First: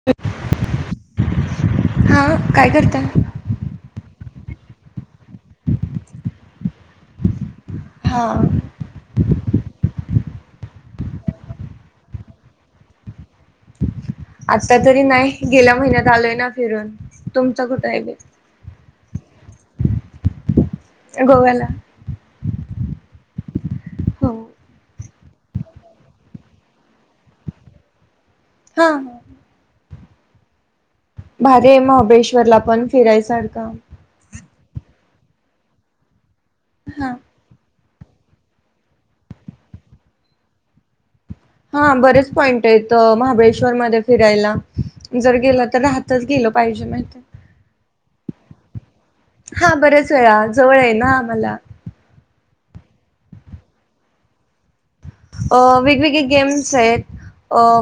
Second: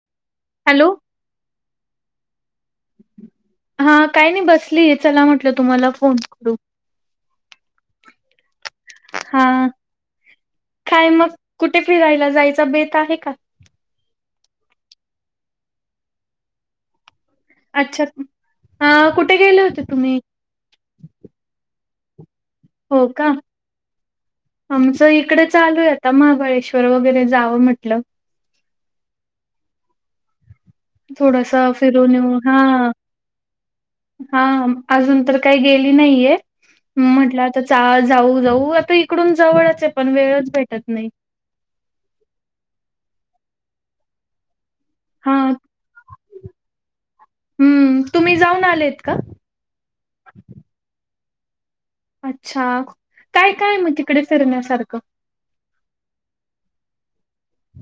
[unintelligible] Hello हा काय करत हा काय नाही बसली चला म्हटलं तुम्हाला फोन करू हां हा काय मग कुठे फिरायला जायच बेत आहे का आत्ता तरी नाही गेल्या महिन्यात आलोय ना फिरून तुमचं कुठं आहे अच्छा बे कुठे गेले होते तुम्ही गोव्याला हो काम हो इकडे चालू आहे आता महाबळेश्वर वगैरे जावं म्हटलं हा हा थोडासा भारी आहे फिरून येऊ हा महाबळेश्वरला पण फिरायसारखं हा अजून तर काही गेली नाहीये हा म्हटलंता जा जाऊ जाऊ आता इकडून जवळच आहे पण वेळच भेटत नाही हा बरेच पॉईंट आहेत महाबळेश्वर मध्ये फिरायला हा जर गेलं तर राहतच गेलं पाहिजे माहि हम्म तुम्ही जाऊन आलेत का हा बरेच वेळा जवळ आहे ना आमला अच्छा काय काय मग तिकडे फिरण्यासारखं अ वेगवेगळे गेम्स आहेत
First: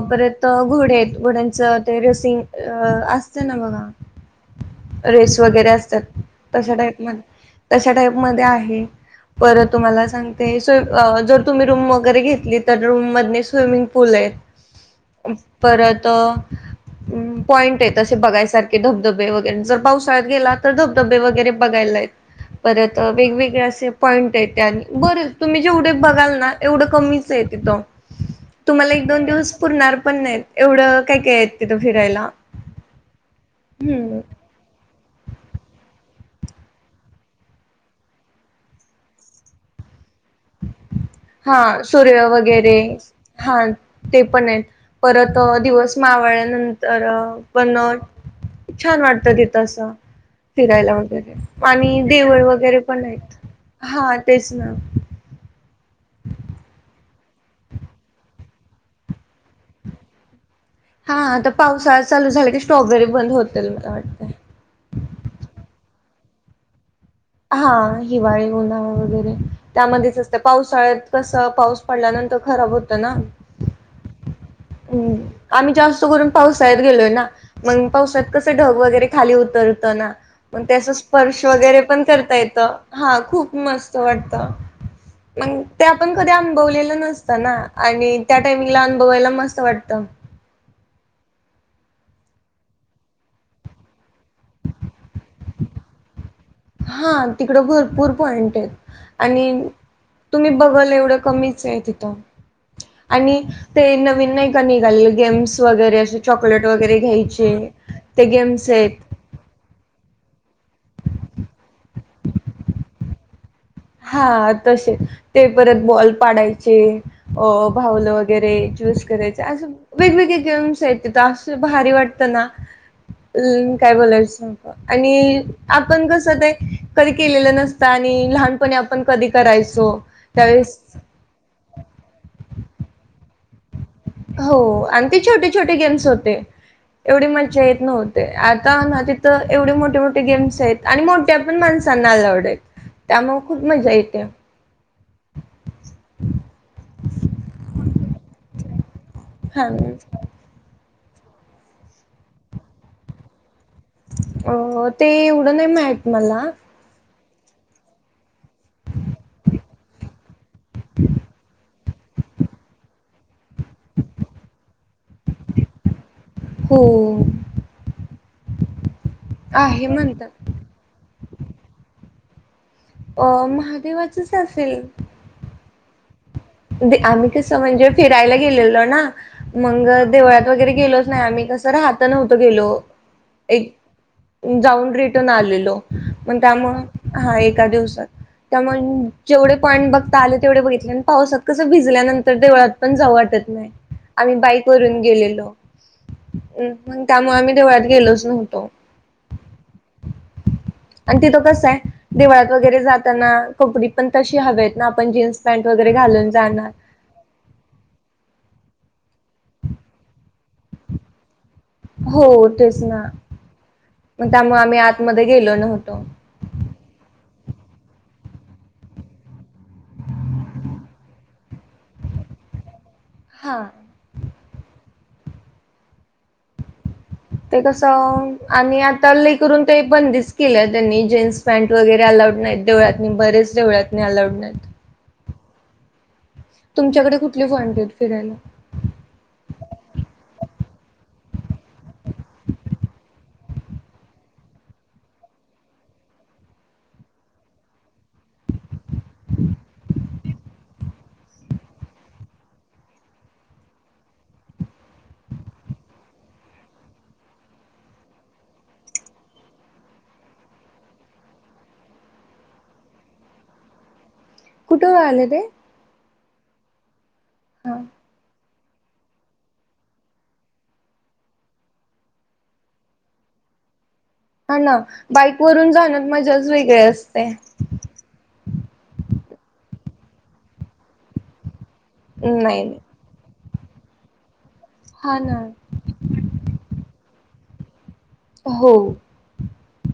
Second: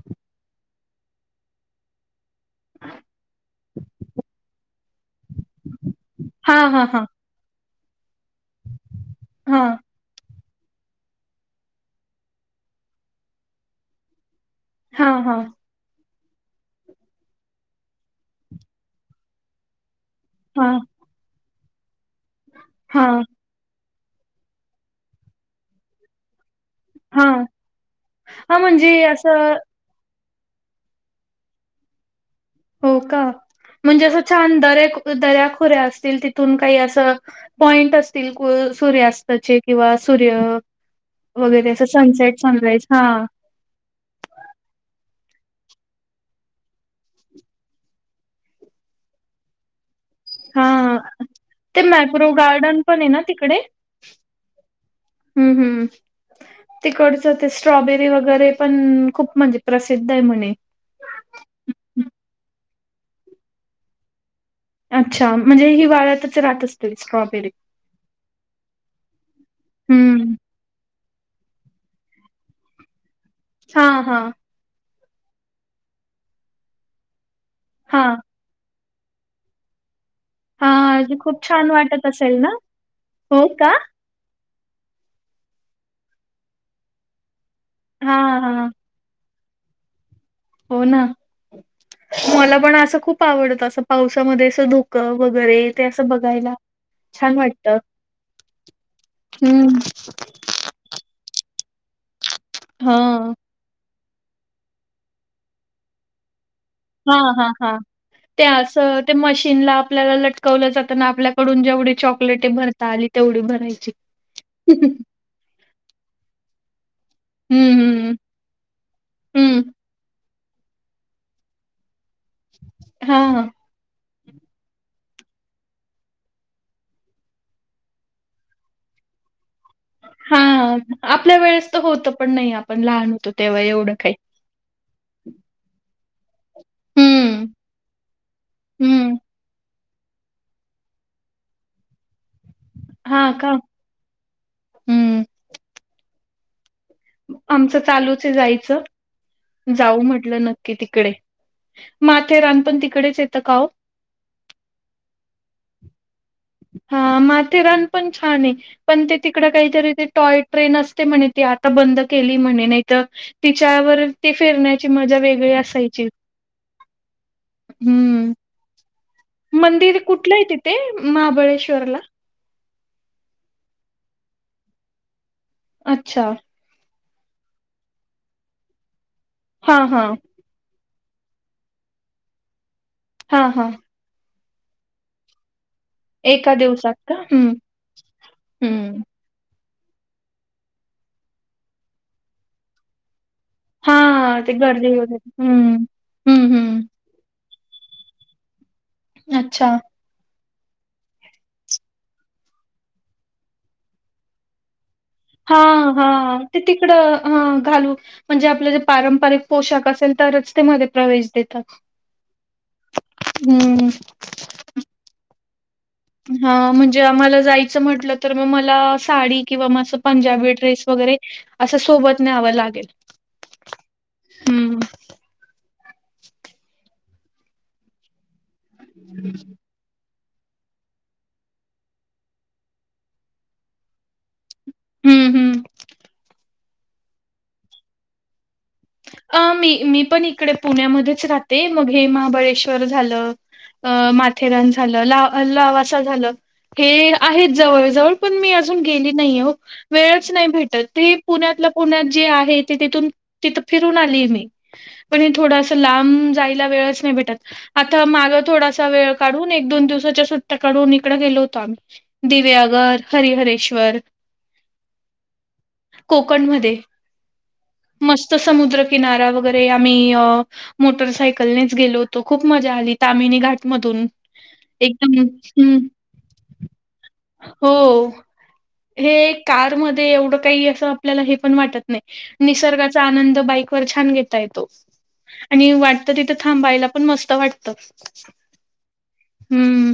बत घोड आहेत घोड्यांचं ते रेसिंग अ असते ना बघा वगर असा हा हा हा तशा टाईप म आहे हा परत तुम्हाला सांग ते स् जर तुम्ही रूम वगैरे घेतली तर रूम मध स्विमिंग पूल हा आहेत हा परत पॉइंट आहे ते बघायसारखे धबधबे वगर जर पावसाळ्यात गेला हा तर धबधबे वगैरे बघायलाय परत हा वेगवेगळे असे पॉईंट आहे त्या आणि बरे तुम्ही जेवढे बघाल ना एवढं कमीच आहेत हा तिथ हा म्हणजे तुम्हाला एक दोन दिवस असं पुरणार पण नाही एवढं काय काय येत तिथं फिरायला हो का म्हणजे हम्म. असं छान दरक दर्याखोऱ्या असतील तिथून काही असं पॉइंट असतील क सूर्य अस त्याचे किंवा सूर्य वगैरे अस हा सूर्य सनसेट वगैरे सनराईज हा हा ते पण आहेत परत दिवस मावळ्यानंतर पण छान वाटत तथ असं हा फिरायला वगैरे ते आणि मॅप्रो देवळ वगैरे गार्डन पण आहे ना आहेत तिकडे हा तेच ना हम हम् तिकडचं ते स्ट्रॉबेरी वगैरे पण खूप म्हणजे प्रसिद्ध आहे म्हणे हा आता पावसाळ चालू झाला की स्ट्रॉबेरी बंद होतील मला वाटते अच्छा म्हणजे ही वाऱ्यातच रात असते स्ट्रॉबेरी हा हिवाळी उन्हाळा वगैरे त्यामध्येच हम्म असतं पावसाळ्यात कसं पाऊस पडल्यानंतर खराब होतं ना हा हा ् आम्ही जास्त करून पावसाळ्यात गेलोय ना मग हा पावसा्याात कस ढग वगैरे खाली उतरत ना मग त्याचा हां, जी खूप स्पर्श छान वगैरे पण वाटत करता असेल ना? येतं हा हो खूप का? मस्त वाटत मग ते आपण कधी अनभवलेलं नसतं ना आणि त्या हां, हां. टाइमिंगला अनभवायला मस्त वाटत हो ना मला पण असं खूप आवडत असं पावसामध्ये अस धोकं वगैरे ते असं बघायला हा छान तिकडं वाटतं. भरपूर पॉइंट आहे आणि हं. तुम्ही बघल एवढं कमीच आहे तिथं हां. आणि ते नवीन नाही का निघालले गेम्स वगैरे असे चॉकलेट वगैरे हां, घ्यायचे हां, हां. ते गेम्स आहेत ते मशीनला आपल्याला लटकवलं जात आपल्याकडून जेवढी चॉकलेटे भरता आली तेवढी भरायची हा हं, तसे ते परत बॉल पाडायचे अ भावलं हं. वगैरे चूस करायचे असे हं. वेगवेगळे गेम्स आहेत त असं भारी वाटते ना हां, काय बोलायचं आणि आपण कस कधी केलेलं नसत आणि लहानपणी पण कधी करायचो त्यावेळेस हां. आपल्या वेळेस तर होतं पण नाही आपण लहान होतो तेव्हा एवढं काही हो आणि ते छोटे छोटे गेम्स होते एवढी हं. मजजा येत नव्हते आता ना हं. तिथं एवढी मोठे गेम्स आहेत आणि मोठ्या पण माणसांना आलवड आहेत त्यामुळे खूप मजा येते हम्म आमचं चालूच आहे जायचं हां. जाऊ म्हटलं न की तिकडे माथेरान पण तिकडेच येतं काव अ ते एवढं नाही माहत मला हा माथेरान पण छान आहे पण ते तिकड काहीतरी ते टॉय ट्रेन असते म्हणे ती आता बंद केली म्हणे नाही तर तिच्यावर ती फिरण्याची मजा वेगळी असायची हो हम्म आहे मंदिर म्हणतात. कुठलं आहे तिथे महाबळेश्वरला अ महादेवाचच असेल अच्छा आम्ही कसं म्हणजे फिरायला गेलेलो ना हा, मग हा. देवळात वगैरे गेलोच नाही आम्ही कसं रहात नव्हतं गेलो हा, हा. एक जाऊन रिटर्न आलेलो मण एका त्यामु दिवसात का? हा हं, एका दिवसात त्यामुळे हं. जेवढे पॉइन्ट बघता आले तेवढे बघितले आणि पावसात कसं भिजल्यानंतर देवळात पण जाऊ वाटत आम्ही हां, ते बाईक गर्दी वरून वगैरे. गेलेलो हं. हं, हं. त्यामुळे आम्ही देवळात गेलोच नव्हतो अच्छा आणि तिथं कस आहे दिवाळात वगैरे जाताना कोकणी पण तशी हवेत ना आपण जीन्स हा पॅन्ट वगैरे हा घालून ते जाणार तिकडं अ घालू म्हणजे आपलं जे पारंपरिक पोशाख असेल तरच तेमध्येध्ये प्रवेश देतात हो तेच ना हम्म. मग त्यामुळे आम्ही आतमध्ये गेलो नव्हतो हा म्हणजे आम्हाला जायचं म्हटलं तर मग मला साडी किंवा म असं पंजाबी ड्रेस वगैरे असं सोबत न्यावं लागेल हा हम्म, ते कस आणि आता अल्लीई करून ते पण दिस केल्या त्यांनी जीन्स पॅन्ट वगैरे अलाउड नाहीत देवळाततनी बरेच देवळ्यातनी अलाऊड नाहीत हम्म, हम्म. तुमच्याकडे कुठली वॉन्टेड फिरायला अ मी मी पण इकडे पुण्यामध्येच राहते मग हे महाबळेश्वर झालं अ माथेरान झालं ला लावा असं झालं हे आहेत जवळजवळ पण मी अजून गेली नाही हो वेळच नाही भेटत ते पुण्यातलं पुण्यात जे आहे ते तिथून तिथं फिरून आली मी पण हे थोडंसं लांब जायला वेळच नाही भेटत आता मागं थोडासा वेळ काढून एक दोन दिवसाच्या सुट्ट्या काढून इकडं गेलो होतो आम्ही दिव्याघर हरीिहरेश्वर कुठु आले ते कोकणमध्ये हां. मस्त समुद्रकिनारा वगैरे आम्ही अ मोटरसायकलनेच गेलो होतो खूप मजा आली तामिनी घाटमधून हा ना एकदम बाईक वरून हं, जाण्यात मजाच वेगळे असते. हो. हे कारमध्ये एवढं काही असं आपल्याला हे पण वाटत नाही निसर्गाच आनंद बाईक वर छान घेता येतो हा ना आणि वा. ता तिथं थांबायला पण मस्त वाटतं. हो. हम्म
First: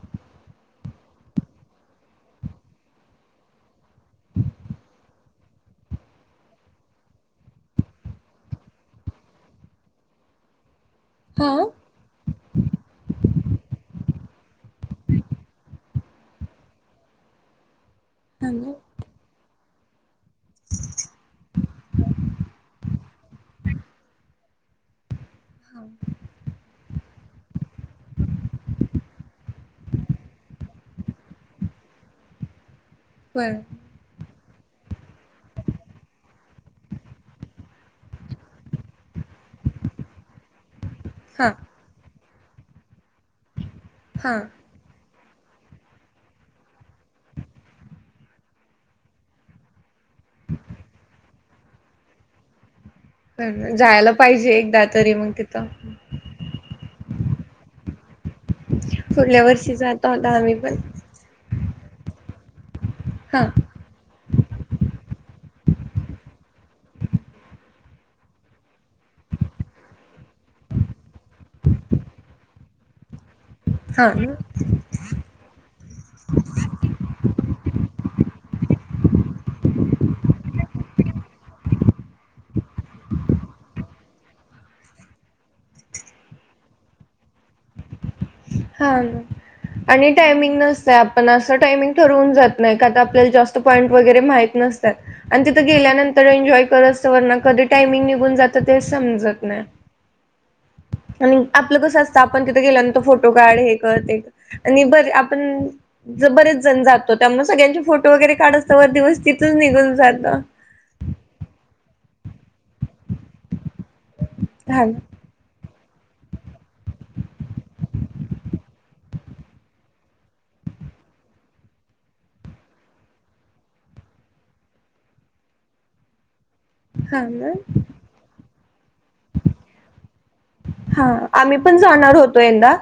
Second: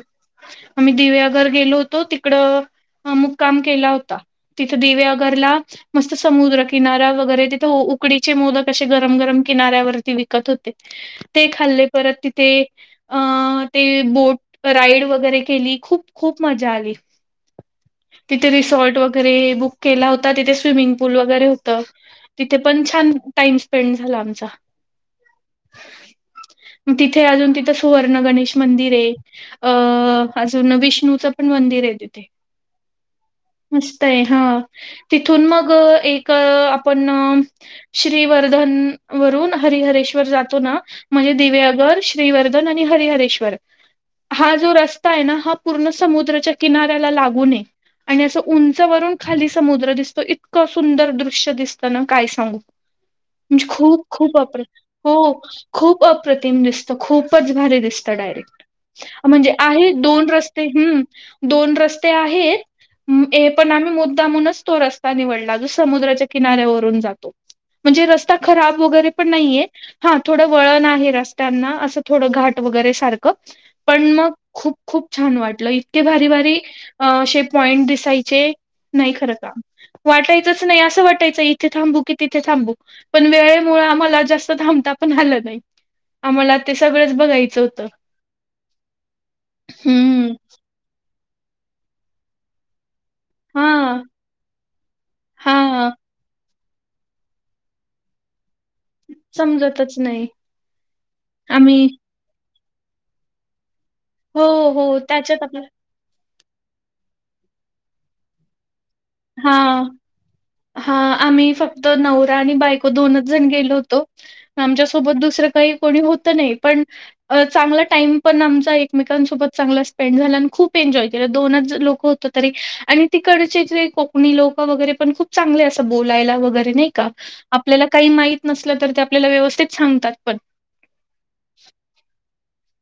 आम्ही दिव्याघर गेलो होतो तिकडं अमुक काम केला होता. तिथे दिवेगरला मस्त समुद्रकिनारा वगैरे तिथे उकडीचे मोदक असे गरम गरम किनाऱ्यावरती विकत होते ते हा खाल्ले हा परत तिथे अ ते बोट राईड वगैरे केली खूप खूप मजा आली. तिथे ना रिसॉर्ट वगैरे बु केला होता तिथे स्विमिंग पूल वगैरे होत तिथे छ. हा तिथे अजून तिथं सुवर्ण गणेश मंदिर आहे. अं अजून विष्णूचं पण मंदिर आहे तिथे बरं. मस्त आहे हा तिथून मग एक आपण श्रीवर्धन वरून हरिहरेश्वर जातो ना म्हणजे हा दिवगर श्रीवर्धन आणि हरिहरेश्वर हा जो रस्ता ना हा पूर्ण समुद्राच्या किनाऱ्याला लागू नय. आणि असं उंच वून खाली समुद्र दिसत. तो इतकं सुंदर दृश्य दिसताना काय सांगू म्हणजे खूप जायला खूप पाहिजे अप एकदा तरी हो मग तिथं खूप अप्रतिम दिसत. खूपच भले दिसत डायरेक्ट पुढल्या म्हणजे वर्षी आहे जातो दोन होता आम्ही रस्ते पण ह. दोन रस्ते हा आहेत पण आम्ही मो दामूनच तो रस्ता निवडला जो समुद्राच्या किनाऱ्यावरून जातो. म्हणजे रस्ता खराब वगैरे पण नाहीये. हा थोडं वळण आहे रस्त्यांना असं थोडं घाट वगैरे सारख. पण हा मग ना खूप खूप छान वाटलं इतके भारी भारी असे पॉइंट दिसायचे नाही खरं का? वाटायच नाही अस वाटयचं इथे थांब. की तिथे थांबू पण वेळेमुळे आ मला जास्त थांबता पण आलं नाही. आम्हाला ते सगळंच बघायचं होतं. हा आणि हम्म टायमिंग नसत आपण असं टायमिंग ठरवून जात नाही का? ल्या जास्त पॉईंट हा. वगैरे माह नतात आणि तिथं हां, गेल्यानंतर एन्जॉय करत. कधी टामंग निघून जात. ते समजत नाही समजतच नाही. आणि आपलं आम्ही कसं? आपण तिथं गेल्यानंतर फोटो काढ हे कर हो, आणि हो. बर त्याच्यात आपलं आपण ज बरेच जण जातो त्यामुळे सगळ्यांचे फोटो वगैरे काढत व दिवस तिथच निघून जातं. हा आम्ही फक्त नवरा आणि बायको दोनच जण गेलो होतो. हा आमच्यासोबत दुसरं काही कोणी होत नाही पण चांगला टाइम पण आमचा एकमेकांसोबत चांगला स्पेंड झाला आणि खूप एन्जॉय केलं दोनच लोक होत. तरी आणि तिकडचे जे कोकणी लोक वगैरे पण खूप चांगले असं बोलायला वगैरे नाही का हा ना आपल्याला काही माहीत नसलं तर ते आपल्याला व्यवस्थित सांगतात पण हा आम्ही पण जाणार होतो एकदा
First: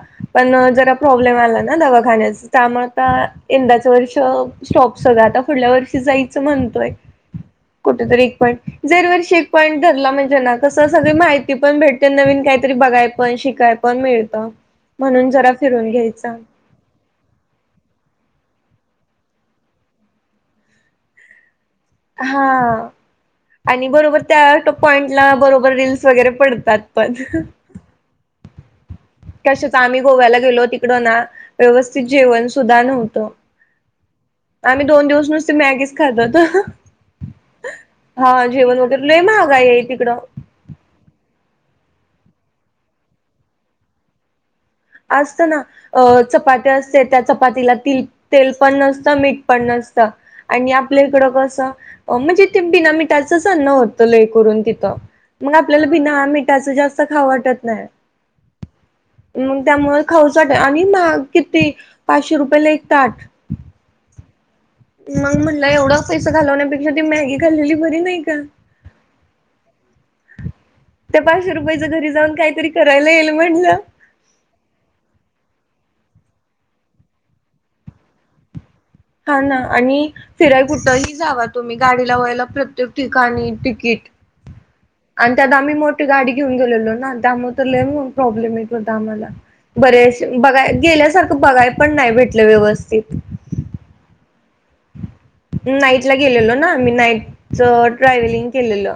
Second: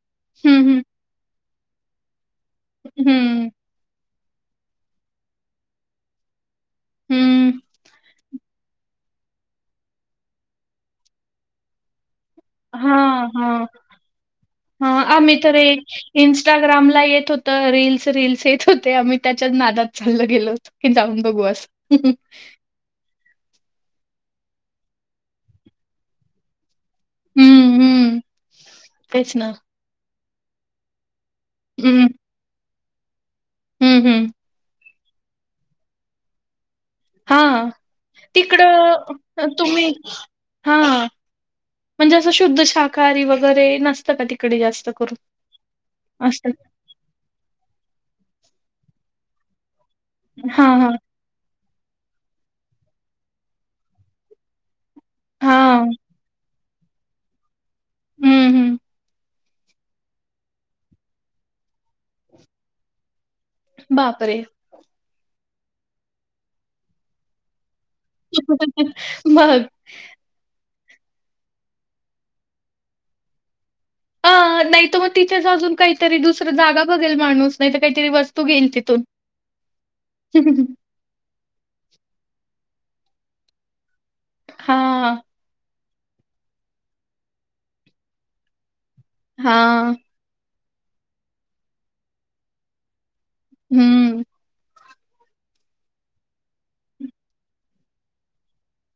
हं, पण हं. जरा प्रॉब्लेम आला ना दवाखानण्याचा. त्या मग आता हं, यंदाचं वर्ष स्टॉप सगं आता पुुढल्या वर्षी जायचं म्हणतोय. हं. कुठेतरी एक पॉईंट दरवर्षी एक पॉईंट धरला म्हणजे ना कसं सगळ माहिती पण भेटते नवीन काही तरी बघाय हां, पण हां. शिकाय पण मिळत म्हणून जरा फिरून घ्यायच ग्राम ला येत हो तर रीलस रीलस येत होते आम्ही त्याच्याच नादात चाललं गेलो होत की जाऊन बघू अस हा आणि बरोबर त्या टोप पॉइंटला बरोबर रीलस वगैरे पडतात. पण हम्म. कशच आम्ही गोव्याला गेलो तिकडं ना व्यवस्थित जेवण सुद्धा नव्हतं. हम्म हम्. आम्ही दोन दिवस नुसती मॅगीच खातात हां, हा जेवण वगैरेु लय महागा आहे तिकडं. हा म्हणजे असं शुद्ध शाकाहारी वगैरे नसतं का तिकडे जास्त करून? असत ना अ असतं चपट्या असते त्या चपातीला त तेल पण नसतं मीठ पण नसत आणि हां, हां. आपल्या इकडं कस म्हणजे ते बिनामीठाचंच अन्न होतं लय करून तिथं मग आपल्याला हां. बिनाठ. त्याच जास्त खा वाटत नाही. हम्म हम्. मग त्यामु खाऊसाट आणि मा किती पाचशे रुपये ला एक ताट बापरे. मग म्हणला एवढा पैसा घालवण्यापेक्षा ती मॅगी घालेली बरी नाही. का बघ. त्या पाचशे रुपयाच घरी जाऊन काहीतरी करायला येईल म्हटलं. अ नाही तर मग तिथेच अजून काहीतरी दुसर जागा बघेल माणूस नाही तर काहीतरी वस्तू घेईल तिथून. हा ना आणि फिराय कुठेही जावा तुम्ही गाडीला व्हायला प्रत्येक ठिकाणी तिकीट हां, आणि त्या आ आम्ही मोठी गाडी घेऊन गेलेलो ना त्यामुळे तर ल प्रॉब्लेम य आम्हाला हां. बरे बघाय गेल्यासारखं बघाय पण नाही भेटलं व्यवस्थित हम्. नाईटला गेलेलो ना आम्ही नाईट ट्रॅवलिंग केलेलं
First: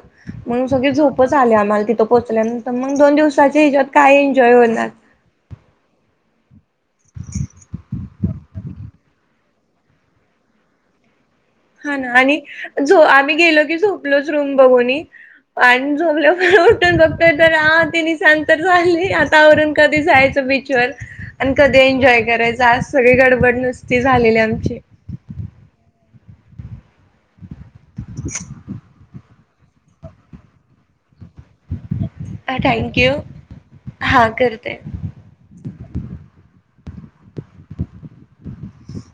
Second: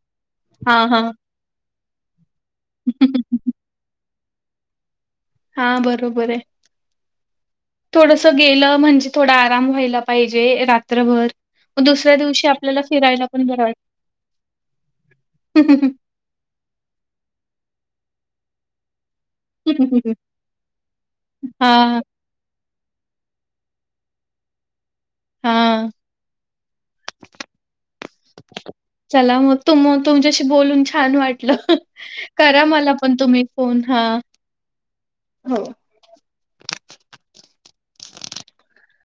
म्हणून हां, सग हां. झोप. आले आम्हाला तिथं पोचल्यानंतर मग दोन दिवसाच्या हिच्यात काय एन्जॉय होणार. हा बरोबर आहे. थोडस गेलं म्हणजे थोडा आराम व्हायला पाहिजे रात्रभर मग हा ना दुसऱ्या आणि दिवशी आपल्याला जो फिरायला आम्ही पण गेलो बरं की झोपलोच रूम बघूनणी वाटतं. आणि झोमलं उठून बघतोय तर आ ते निसांत चाले. न कधी जायचं पिकचर आणि कधी हां, एन्जॉय गरज आज सगळे गडबड नुसती झालेली आमची हा [inaudible] चला मग तु मग तुमच्याशी बोलून छान वाट. हा करा मला थँक्यू पण तुम्ही फोन हा हो. [unintelligible]